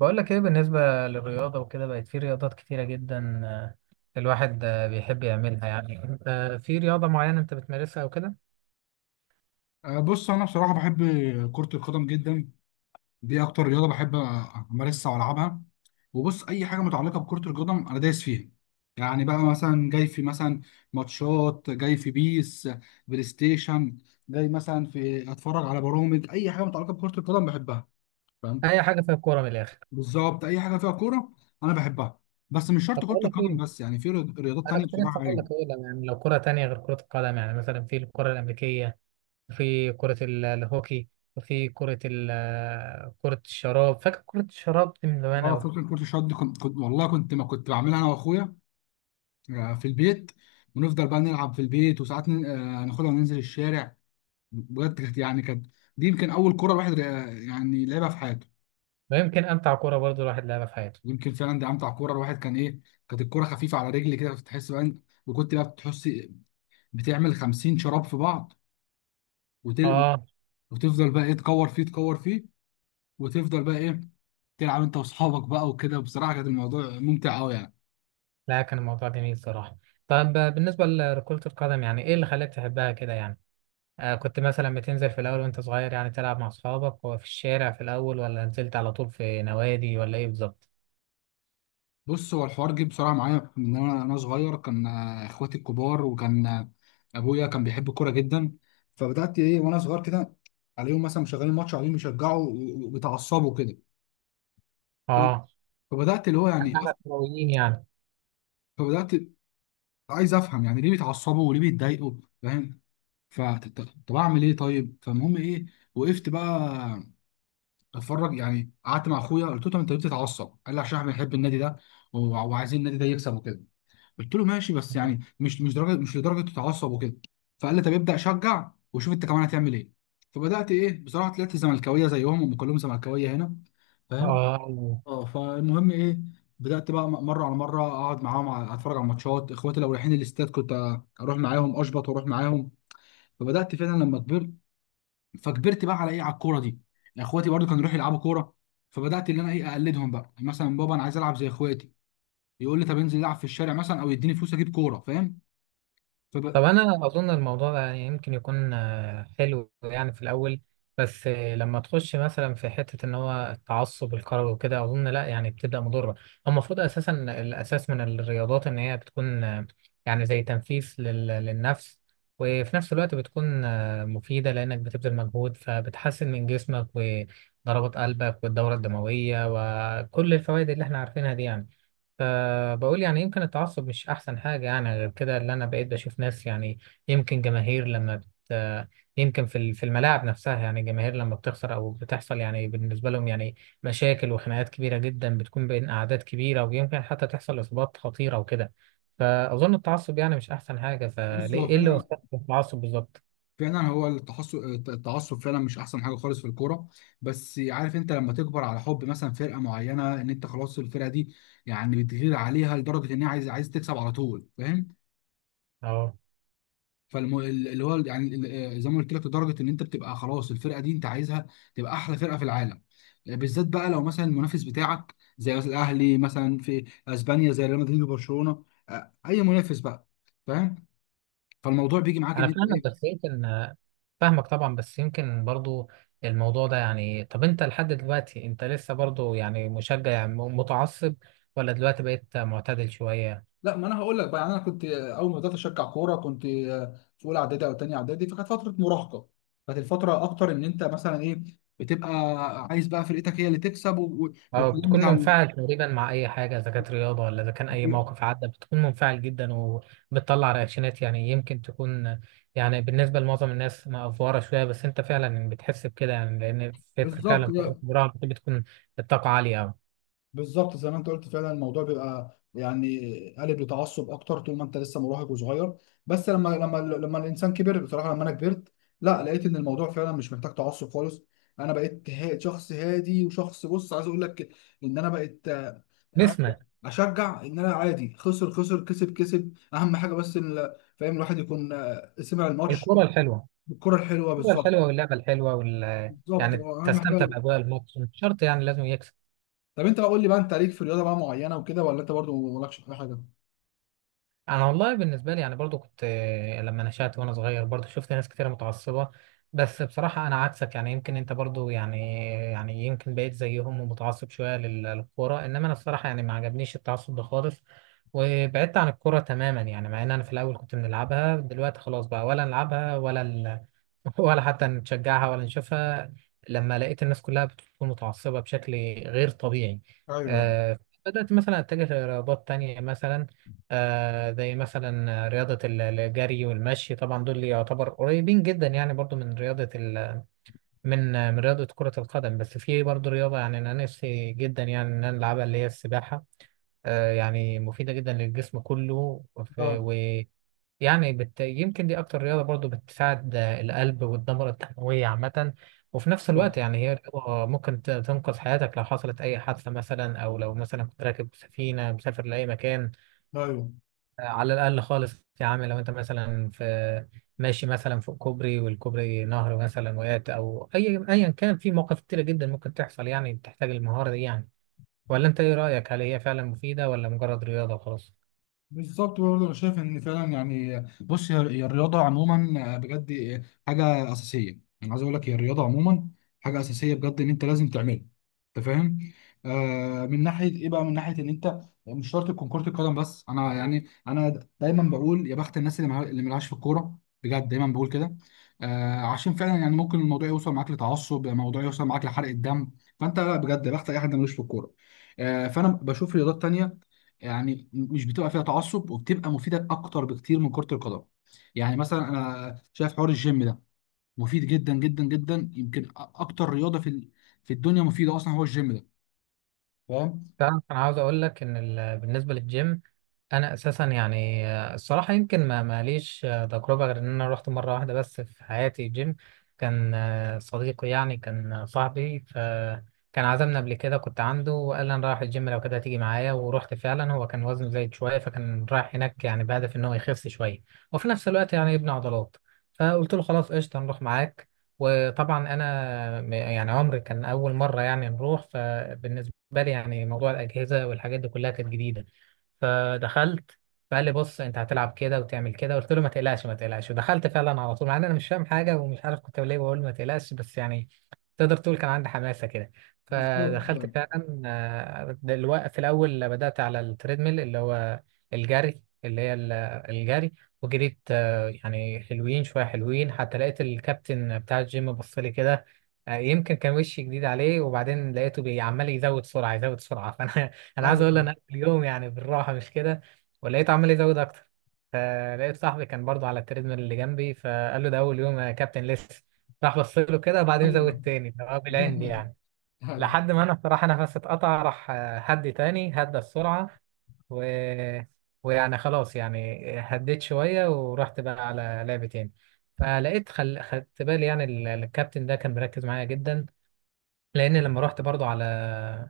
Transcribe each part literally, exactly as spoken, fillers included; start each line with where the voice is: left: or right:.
right: بقول لك ايه بالنسبة للرياضة وكده، بقت في رياضات كتيرة جدا، آه، الواحد آه، بيحب يعملها. يعني انت في رياضة معينة انت بتمارسها او كده؟
left: آه، بص انا بصراحه بحب كره القدم جدا. دي اكتر رياضه بحب امارسها والعبها. وبص، اي حاجه متعلقه بكره القدم انا دايس فيها. يعني بقى مثلا جاي في مثلا ماتشات، جاي في بيس بلاي ستيشن، جاي مثلا في اتفرج على برامج. اي حاجه متعلقه بكره القدم بحبها، فاهم؟
right: اي حاجة فيها كورة من الاخر.
left: بالظبط، اي حاجه فيها كوره انا بحبها. بس مش
right: طب
left: شرط كره
right: بقول لك
left: القدم
right: ايه،
left: بس، يعني في رياض- رياضات
right: انا
left: تانية
right: كنت لسه
left: بصراحه.
right: هقول لك
left: ايوه.
right: ايه. لو- يعني لو كرة تانية غير كرة القدم، يعني مثلا في الكرة الامريكية، وفي كرة ال- الهوكي، وفي كرة ال- آه، كرة الشراب. فاكر كرة الشراب دي من زمان
left: اه
right: قوي؟
left: فكره كره الشط دي، كنت, كنت والله كنت ما كنت بعملها انا واخويا آه، في البيت. ونفضل بقى نلعب في البيت، وساعات ن- آه، ناخدها وننزل الشارع. بجد كانت، يعني كانت، دي يمكن اول كوره الواحد آه، يعني لعبها في حياته.
right: ويمكن امتع كرة برضو الواحد لعبها في حياته.
left: يمكن فعلا دي امتع كوره الواحد كان ايه. كانت الكوره خفيفه على رجلي كده، بتحس بقى إن- وكنت بقى بتحس بتعمل 50 شراب في بعض وتل...
right: اه.
left: وتفضل بقى ايه، تكور فيه تكور فيه، وتفضل بقى ايه تلعب انت واصحابك بقى وكده. بصراحه كان الموضوع ممتع قوي يعني.
right: لا، كان الموضوع جميل صراحة. طب، آه، بالنسبة لكرة القدم يعني ايه اللي خلاك تحبها كده يعني؟ آه، كنت مثلا بتنزل في الأول وأنت صغير، يعني تلعب مع أصحابك وفي الشارع في الأول، ولا نزلت على طول في نوادي، ولا إيه بالظبط؟
left: بص، هو الحوار جه بسرعه معايا. من انا انا صغير، كان آه، اخواتي الكبار، وكان آه، ابويا كان بيحب الكوره جدا. فبدات ايه، وانا صغير كده، عليهم مثلا مشغلين ماتش، عليهم يشجعوا و- و- وبيتعصبوا كده. ف-
right: آه.
left: فبدات اللي هو يعني أف-
right: إحنا كرويين يعني.
left: فبدات عايز افهم يعني ليه بيتعصبوا وليه بيتضايقوا، فاهم؟ فطب اعمل ايه؟ طيب. فالمهم ايه، وقفت بقى اتفرج. يعني قعدت مع اخويا قلت له: طب انت ليه بتتعصب؟ قال لي: عشان احنا بنحب النادي ده، وع- وعايزين النادي ده يكسب وكده. قلت له: ماشي، بس يعني مش مش درجه، مش لدرجه تتعصب وكده. فقال لي: طب ابدا شجع وشوف انت كمان هتعمل ايه. فبدات ايه، بصراحه طلعت زملكاويه زيهم، هم كلهم زملكاويه هنا، فاهم؟
right: آه
left: اه. فالمهم ايه، بدات بقى م- مره على مره اقعد معاهم، ع- اتفرج على ماتشات. اخواتي لو رايحين الاستاد، كنت أ- اروح معاهم، اشبط واروح معاهم. فبدات فعلا لما كبرت، فكبرت بقى على ايه، على الكوره دي. يعني اخواتي برضو كانوا يروحوا يلعبوا كوره، فبدات ان انا ايه، اقلدهم بقى. يعني مثلا بابا، انا عايز العب زي اخواتي. يقول لي: طب انزل العب في الشارع مثلا، او يديني فلوس اجيب كوره، فاهم؟
right: طب انا اظن الموضوع ده يمكن يكون آه، حلو يعني في الاول. بس آه، لما تخش مثلا في حته ان هو التعصب الكروي وكده، اظن لا، يعني بتبدا مضره. هو المفروض اساسا الاساس من الرياضات ان هي بتكون، آه، يعني، زي تنفيس لل- للنفس. وفي نفس الوقت بتكون آه، مفيده لانك بتبذل مجهود فبتحسن من جسمك وضربات قلبك والدوره الدمويه، وكل الفوائد اللي احنا عارفينها دي يعني. فبقول يعني يمكن التعصب مش أحسن حاجة، يعني غير كده اللي أنا بقيت بشوف ناس، يعني يمكن جماهير لما بت يمكن في ال- في الملاعب نفسها، يعني الجماهير لما بتخسر أو بتحصل، يعني بالنسبة لهم يعني مشاكل وخناقات كبيرة جدا بتكون بين أعداد كبيرة، ويمكن حتى تحصل إصابات خطيرة وكده. فأظن التعصب يعني مش أحسن حاجة.
left: بص،
right: فليه،
left: هو
right: إيه اللي
left: فعلا
right: وصلك التعصب بالظبط؟
left: فعلا هو التحصل، التعصب فعلا مش احسن حاجه خالص في الكوره. بس عارف، انت لما تكبر على حب مثلا فرقه معينه، ان انت خلاص الفرقه دي يعني بتغير عليها لدرجه ان هي عايز عايز تكسب على طول، فاهم؟ فالم... اللي هو يعني ال- آه، زي ما قلت لك، لدرجه ان انت بتبقى خلاص الفرقه دي انت عايزها تبقى احلى فرقه في العالم. بالذات بقى لو مثلا المنافس بتاعك، زي مثلا الاهلي، مثلا في اسبانيا زي ريال مدريد وبرشلونه، آه، اي منافس بقى، فاهم؟ فالموضوع بيجي معاك
right: انا
left: ان انت.
right: فاهمك بس يمكن فاهمك طبعا، بس يمكن برضو الموضوع ده يعني. طب انت لحد دلوقتي انت لسه برضو يعني مشجع، يعني م- متعصب، ولا دلوقتي بقيت معتدل شوية؟
left: لا، ما انا هقول لك بقى. يعني انا كنت اول ما بدات اشجع كوره، كنت في اولى اعدادي او تانية اعدادي، فكانت فتره مراهقه. كانت الفتره اكتر ان انت مثلا ايه، بتبقى عايز بقى فرقتك هي اللي تكسب، و- و-
right: اه،
left: والقيم
right: بتكون
left: بتاع ال-
right: منفعل تقريبا مع اي حاجة، اذا كانت رياضة ولا اذا كان اي موقف عدى بتكون منفعل جدا، وبتطلع رياكشنات، يعني يمكن تكون يعني بالنسبة لمعظم الناس مأفورة شوية. بس انت فعلا بتحس بكده، يعني لان فت-
left: بالظبط.
right: فعلا فترة الجراحة بتكون الطاقة عالية اوي.
left: بالظبط، زي ما انت قلت فعلا الموضوع بيبقى يعني قالب لتعصب اكتر طول ما انت لسه مراهق وصغير. بس لما لما لما الانسان كبر، بصراحه لما انا كبرت، لا، لقيت ان الموضوع فعلا مش محتاج تعصب خالص. انا بقيت ها- شخص هادي وشخص، بص عايز اقول لك ان انا بقيت يعني
right: نسمة.
left: اشجع ان انا عادي، خسر خسر كسب كسب، اهم حاجه بس ال- فاهم، الواحد يكون آه، سمع الماتش
right: الكرة الحلوة.
left: بالكره الحلوه.
right: الكورة
left: بالظبط.
right: الحلوة واللعبة الحلوة وال
left: بالظبط
right: يعني
left: هو اهم
right: تستمتع
left: حاجه.
right: بأجواء الماتش، مش شرط يعني لازم يكسب.
left: طب انت بقى قول لي بقى، انت ليك في رياضه بقى معينه وكده، ولا انت برضو مالكش في أي حاجه؟
right: انا والله بالنسبه لي يعني برضو كنت، آه، لما نشأت وانا صغير برضو شفت ناس كتير متعصبه. بس بصراحه انا عكسك، يعني يمكن انت برضو يعني يعني يمكن بقيت زيهم ومتعصب شويه لل- للكوره. انما انا الصراحه يعني ما عجبنيش التعصب ده خالص، وبعدت عن الكوره تماما، يعني مع ان انا في الاول كنت بنلعبها. دلوقتي خلاص بقى، ولا نلعبها ولا ال... ولا حتى نشجعها ولا نشوفها، لما لقيت الناس كلها بتكون متعصبه بشكل غير طبيعي.
left: ايوه.
right: آه، بدأت مثلا أتجه لرياضات تانية، مثلا آه زي مثلا رياضة ال- الجري والمشي. طبعا دول اللي يعتبر قريبين جدا يعني برضو من رياضة ال من آه، من رياضة كرة القدم. بس في برضو رياضة يعني أنا نفسي جدا يعني إن أنا ألعبها، اللي هي السباحة. آه يعني مفيدة جدا للجسم كله، وف-
left: اه.
right: ويعني بت يمكن دي أكتر رياضة برضو بتساعد آه، القلب والدورة الدموية عامة. وفي نفس
left: طب.
right: الوقت يعني هي رياضة ممكن ت- تنقذ حياتك لو حصلت أي حادثة مثلا، أو لو مثلا كنت راكب سفينة مسافر لأي مكان.
left: ايوه.
right: على الأقل خالص يا عم، لو أنت مثلا في ماشي مثلا فوق كوبري والكوبري نهر مثلا وقعت، أو أي أيا كان، في مواقف كتيرة جدا ممكن تحصل يعني بتحتاج المهارة دي يعني. ولا أنت إيه رأيك؟ هل هي فعلا مفيدة، ولا مجرد رياضة وخلاص؟
left: بالظبط. برضه انا شايف ان فعلا يعني، بص، هي هي الرياضه عموما بجد حاجه اساسيه. انا عايز اقول لك، هي الرياضه عموما حاجه اساسيه بجد ان انت لازم تعملها، انت فاهم؟ آه من ناحيه ايه بقى، من ناحيه ان انت مش شرط تكون كره القدم بس. انا يعني انا دايما بقول يا بخت الناس اللي مع- اللي ملهاش في الكوره، بجد دايما بقول كده. آه عشان فعلا يعني ممكن الموضوع يوصل معاك لتعصب، الموضوع يوصل معاك لحرق الدم. فانت لا، بجد يا بخت اي حد ملوش في الكوره. آه فانا بشوف رياضات تانيه يعني مش بتبقى فيها تعصب، وبتبقى مفيده اكتر بكتير من كره القدم. يعني مثلا انا شايف حوار الجيم ده مفيد جدا جدا جدا. يمكن أ- اكتر رياضه في ال- في الدنيا مفيده اصلا هو الجيم ده، فاهم؟
right: تعرف، انا عاوز اقول لك ان ال- بالنسبه للجيم، انا اساسا يعني آه، الصراحه يمكن ما ماليش آه، تجربه غير ان انا رحت مره واحده بس في حياتي جيم. كان آه، صديقي يعني، كان آه، صاحبي، فكان عزمنا قبل كده. كنت عنده وقال لي انا رايح الجيم، لو كده تيجي معايا. ورحت فعلا. هو كان وزنه زايد شويه، فكان رايح هناك يعني بهدف ان هو يخس شويه، وفي نفس الوقت يعني يبني عضلات. فقلت له خلاص قشطه نروح معاك. وطبعا انا م- يعني عمري كان اول مره يعني نروح، فبالنسبه بالي يعني موضوع الأجهزة والحاجات دي كلها كانت جديدة. فدخلت. فقال لي بص أنت هتلعب كده وتعمل كده. قلت له ما تقلقش ما تقلقش، ودخلت فعلا على طول، مع إن أنا مش فاهم حاجة ومش عارف كنت ليه بقول ما تقلقش، بس يعني تقدر تقول كان عندي حماسة كده.
left: بالظبط.
right: فدخلت
left: فاهم.
right: فعلا. آه، دلوقتي في الأول بدأت على التريدميل اللي هو الجري، اللي هي ال- الجري. وجريت، آه، يعني حلوين شوية حلوين، حتى لقيت الكابتن بتاع الجيم بص لي كده. آه، يمكن كان وشي جديد عليه، وبعدين لقيته بي- عمال يزود سرعة يزود سرعة. فأنا أنا عايز
left: ايوه.
right: أقول له أنا قبل اليوم يعني بالراحة مش كده. ولقيته عمال يزود أكتر. فلقيت صاحبي كان برضه على التريدميل اللي جنبي، فقال له ده أول يوم يا كابتن لسه. راح بص له كده، وبعدين زود
left: ايوه.
right: تاني اللي هو بالعند يعني.
left: ايوه.
right: لحد ما انا بصراحه نفسي اتقطع، راح آه، هدي تاني هدى السرعه و... ويعني خلاص يعني هديت شويه، ورحت بقى على لعبه تاني. فلقيت خل... خدت بالي يعني ال- الكابتن ده كان مركز معايا جدا، لان لما رحت برضو على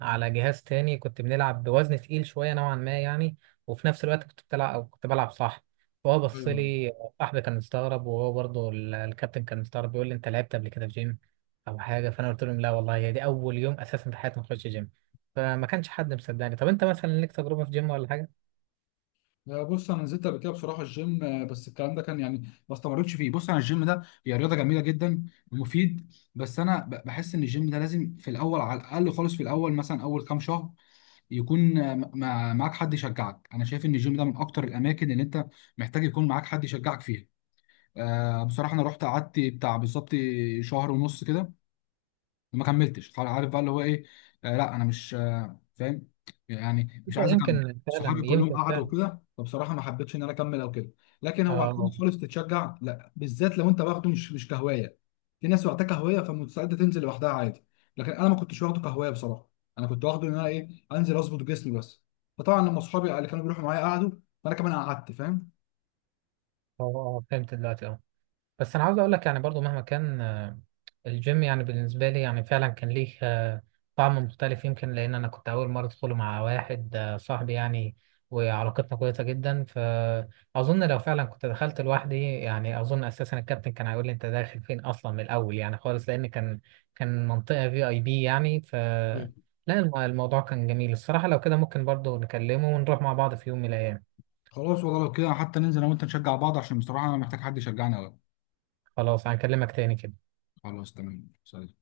right: على جهاز تاني كنت بنلعب بوزن تقيل شويه نوعا ما يعني. وفي نفس الوقت كنت بتلعب او كنت بلعب صح. فهو بص
left: ايوه.
right: لي. صاحبي كان مستغرب، وهو برضو ال- الكابتن كان مستغرب، بيقول لي انت لعبت قبل كده في جيم او حاجه. فانا قلت لهم لا والله، هي دي اول يوم اساسا في حياتي ما اخش جيم. فما كانش حد مصدقني. طب انت مثلا ليك تجربه في جيم ولا حاجه؟
left: آه، بص، انا نزلت قبل كده بصراحه الجيم، آه، بس الكلام ده كان يعني ما استمرتش فيه. بص، انا الجيم ده هي رياضه جميله جدا ومفيد، بس انا ب- بحس ان الجيم ده لازم في الاول، على الاقل خالص في الاول مثلا اول كام شهر، يكون آه، م- مع- معاك حد يشجعك. انا شايف ان الجيم ده من اكتر الاماكن اللي انت محتاج يكون معاك حد يشجعك فيها. آه، بصراحة انا رحت قعدت بتاع بالظبط شهر ونص كده، ما كملتش خلاص. عارف بقى اللي هو ايه؟ آه لا، انا مش آه فاهم، يعني
right: انت
left: مش عايز اكمل.
right: يمكن فعلا
left: صحابي كلهم
right: يمكن
left: قعدوا
right: فعلا.
left: كده، فبصراحه ما حبيتش ان انا اكمل او كده. لكن هو عشان
right: اه.
left: خالص تتشجع، لا، بالذات لو انت واخده مش مش كهوايه. في ناس واخداه كهوايه فمستعده تنزل لوحدها عادي، لكن انا ما كنتش واخده كهوايه بصراحه. انا كنت واخده ان انا ايه، انزل اظبط جسمي بس. فطبعا لما اصحابي اللي كانوا بيروحوا معايا قعدوا، فانا كمان قعدت، فاهم؟
right: آه، آه، فهمت دلوقتي. اه. بس انا عاوز اقول لك يعني برضو مهما كان، آه، الجيم يعني بالنسبه لي يعني فعلا كان ليه آه، طعم مختلف، يمكن لان انا كنت اول مره ادخله مع واحد آه، صاحبي يعني، وعلاقتنا كويسه جدا. فاظن لو فعلا كنت دخلت لوحدي، يعني اظن اساسا الكابتن كان هيقول لي انت داخل فين اصلا من الاول يعني خالص، لان كان كان منطقه في اي بي يعني ف
left: مم.
right: لا، الم- الموضوع كان جميل الصراحه. لو كده ممكن برضو نكلمه ونروح مع بعض في يوم من الايام.
left: خلاص والله لو كده حتى ننزل انا وانت نشجع بعض، عشان بصراحه انا محتاج حد يشجعني قوي.
right: خلاص هنكلمك تاني كده.
left: خلاص، تمام، سلام.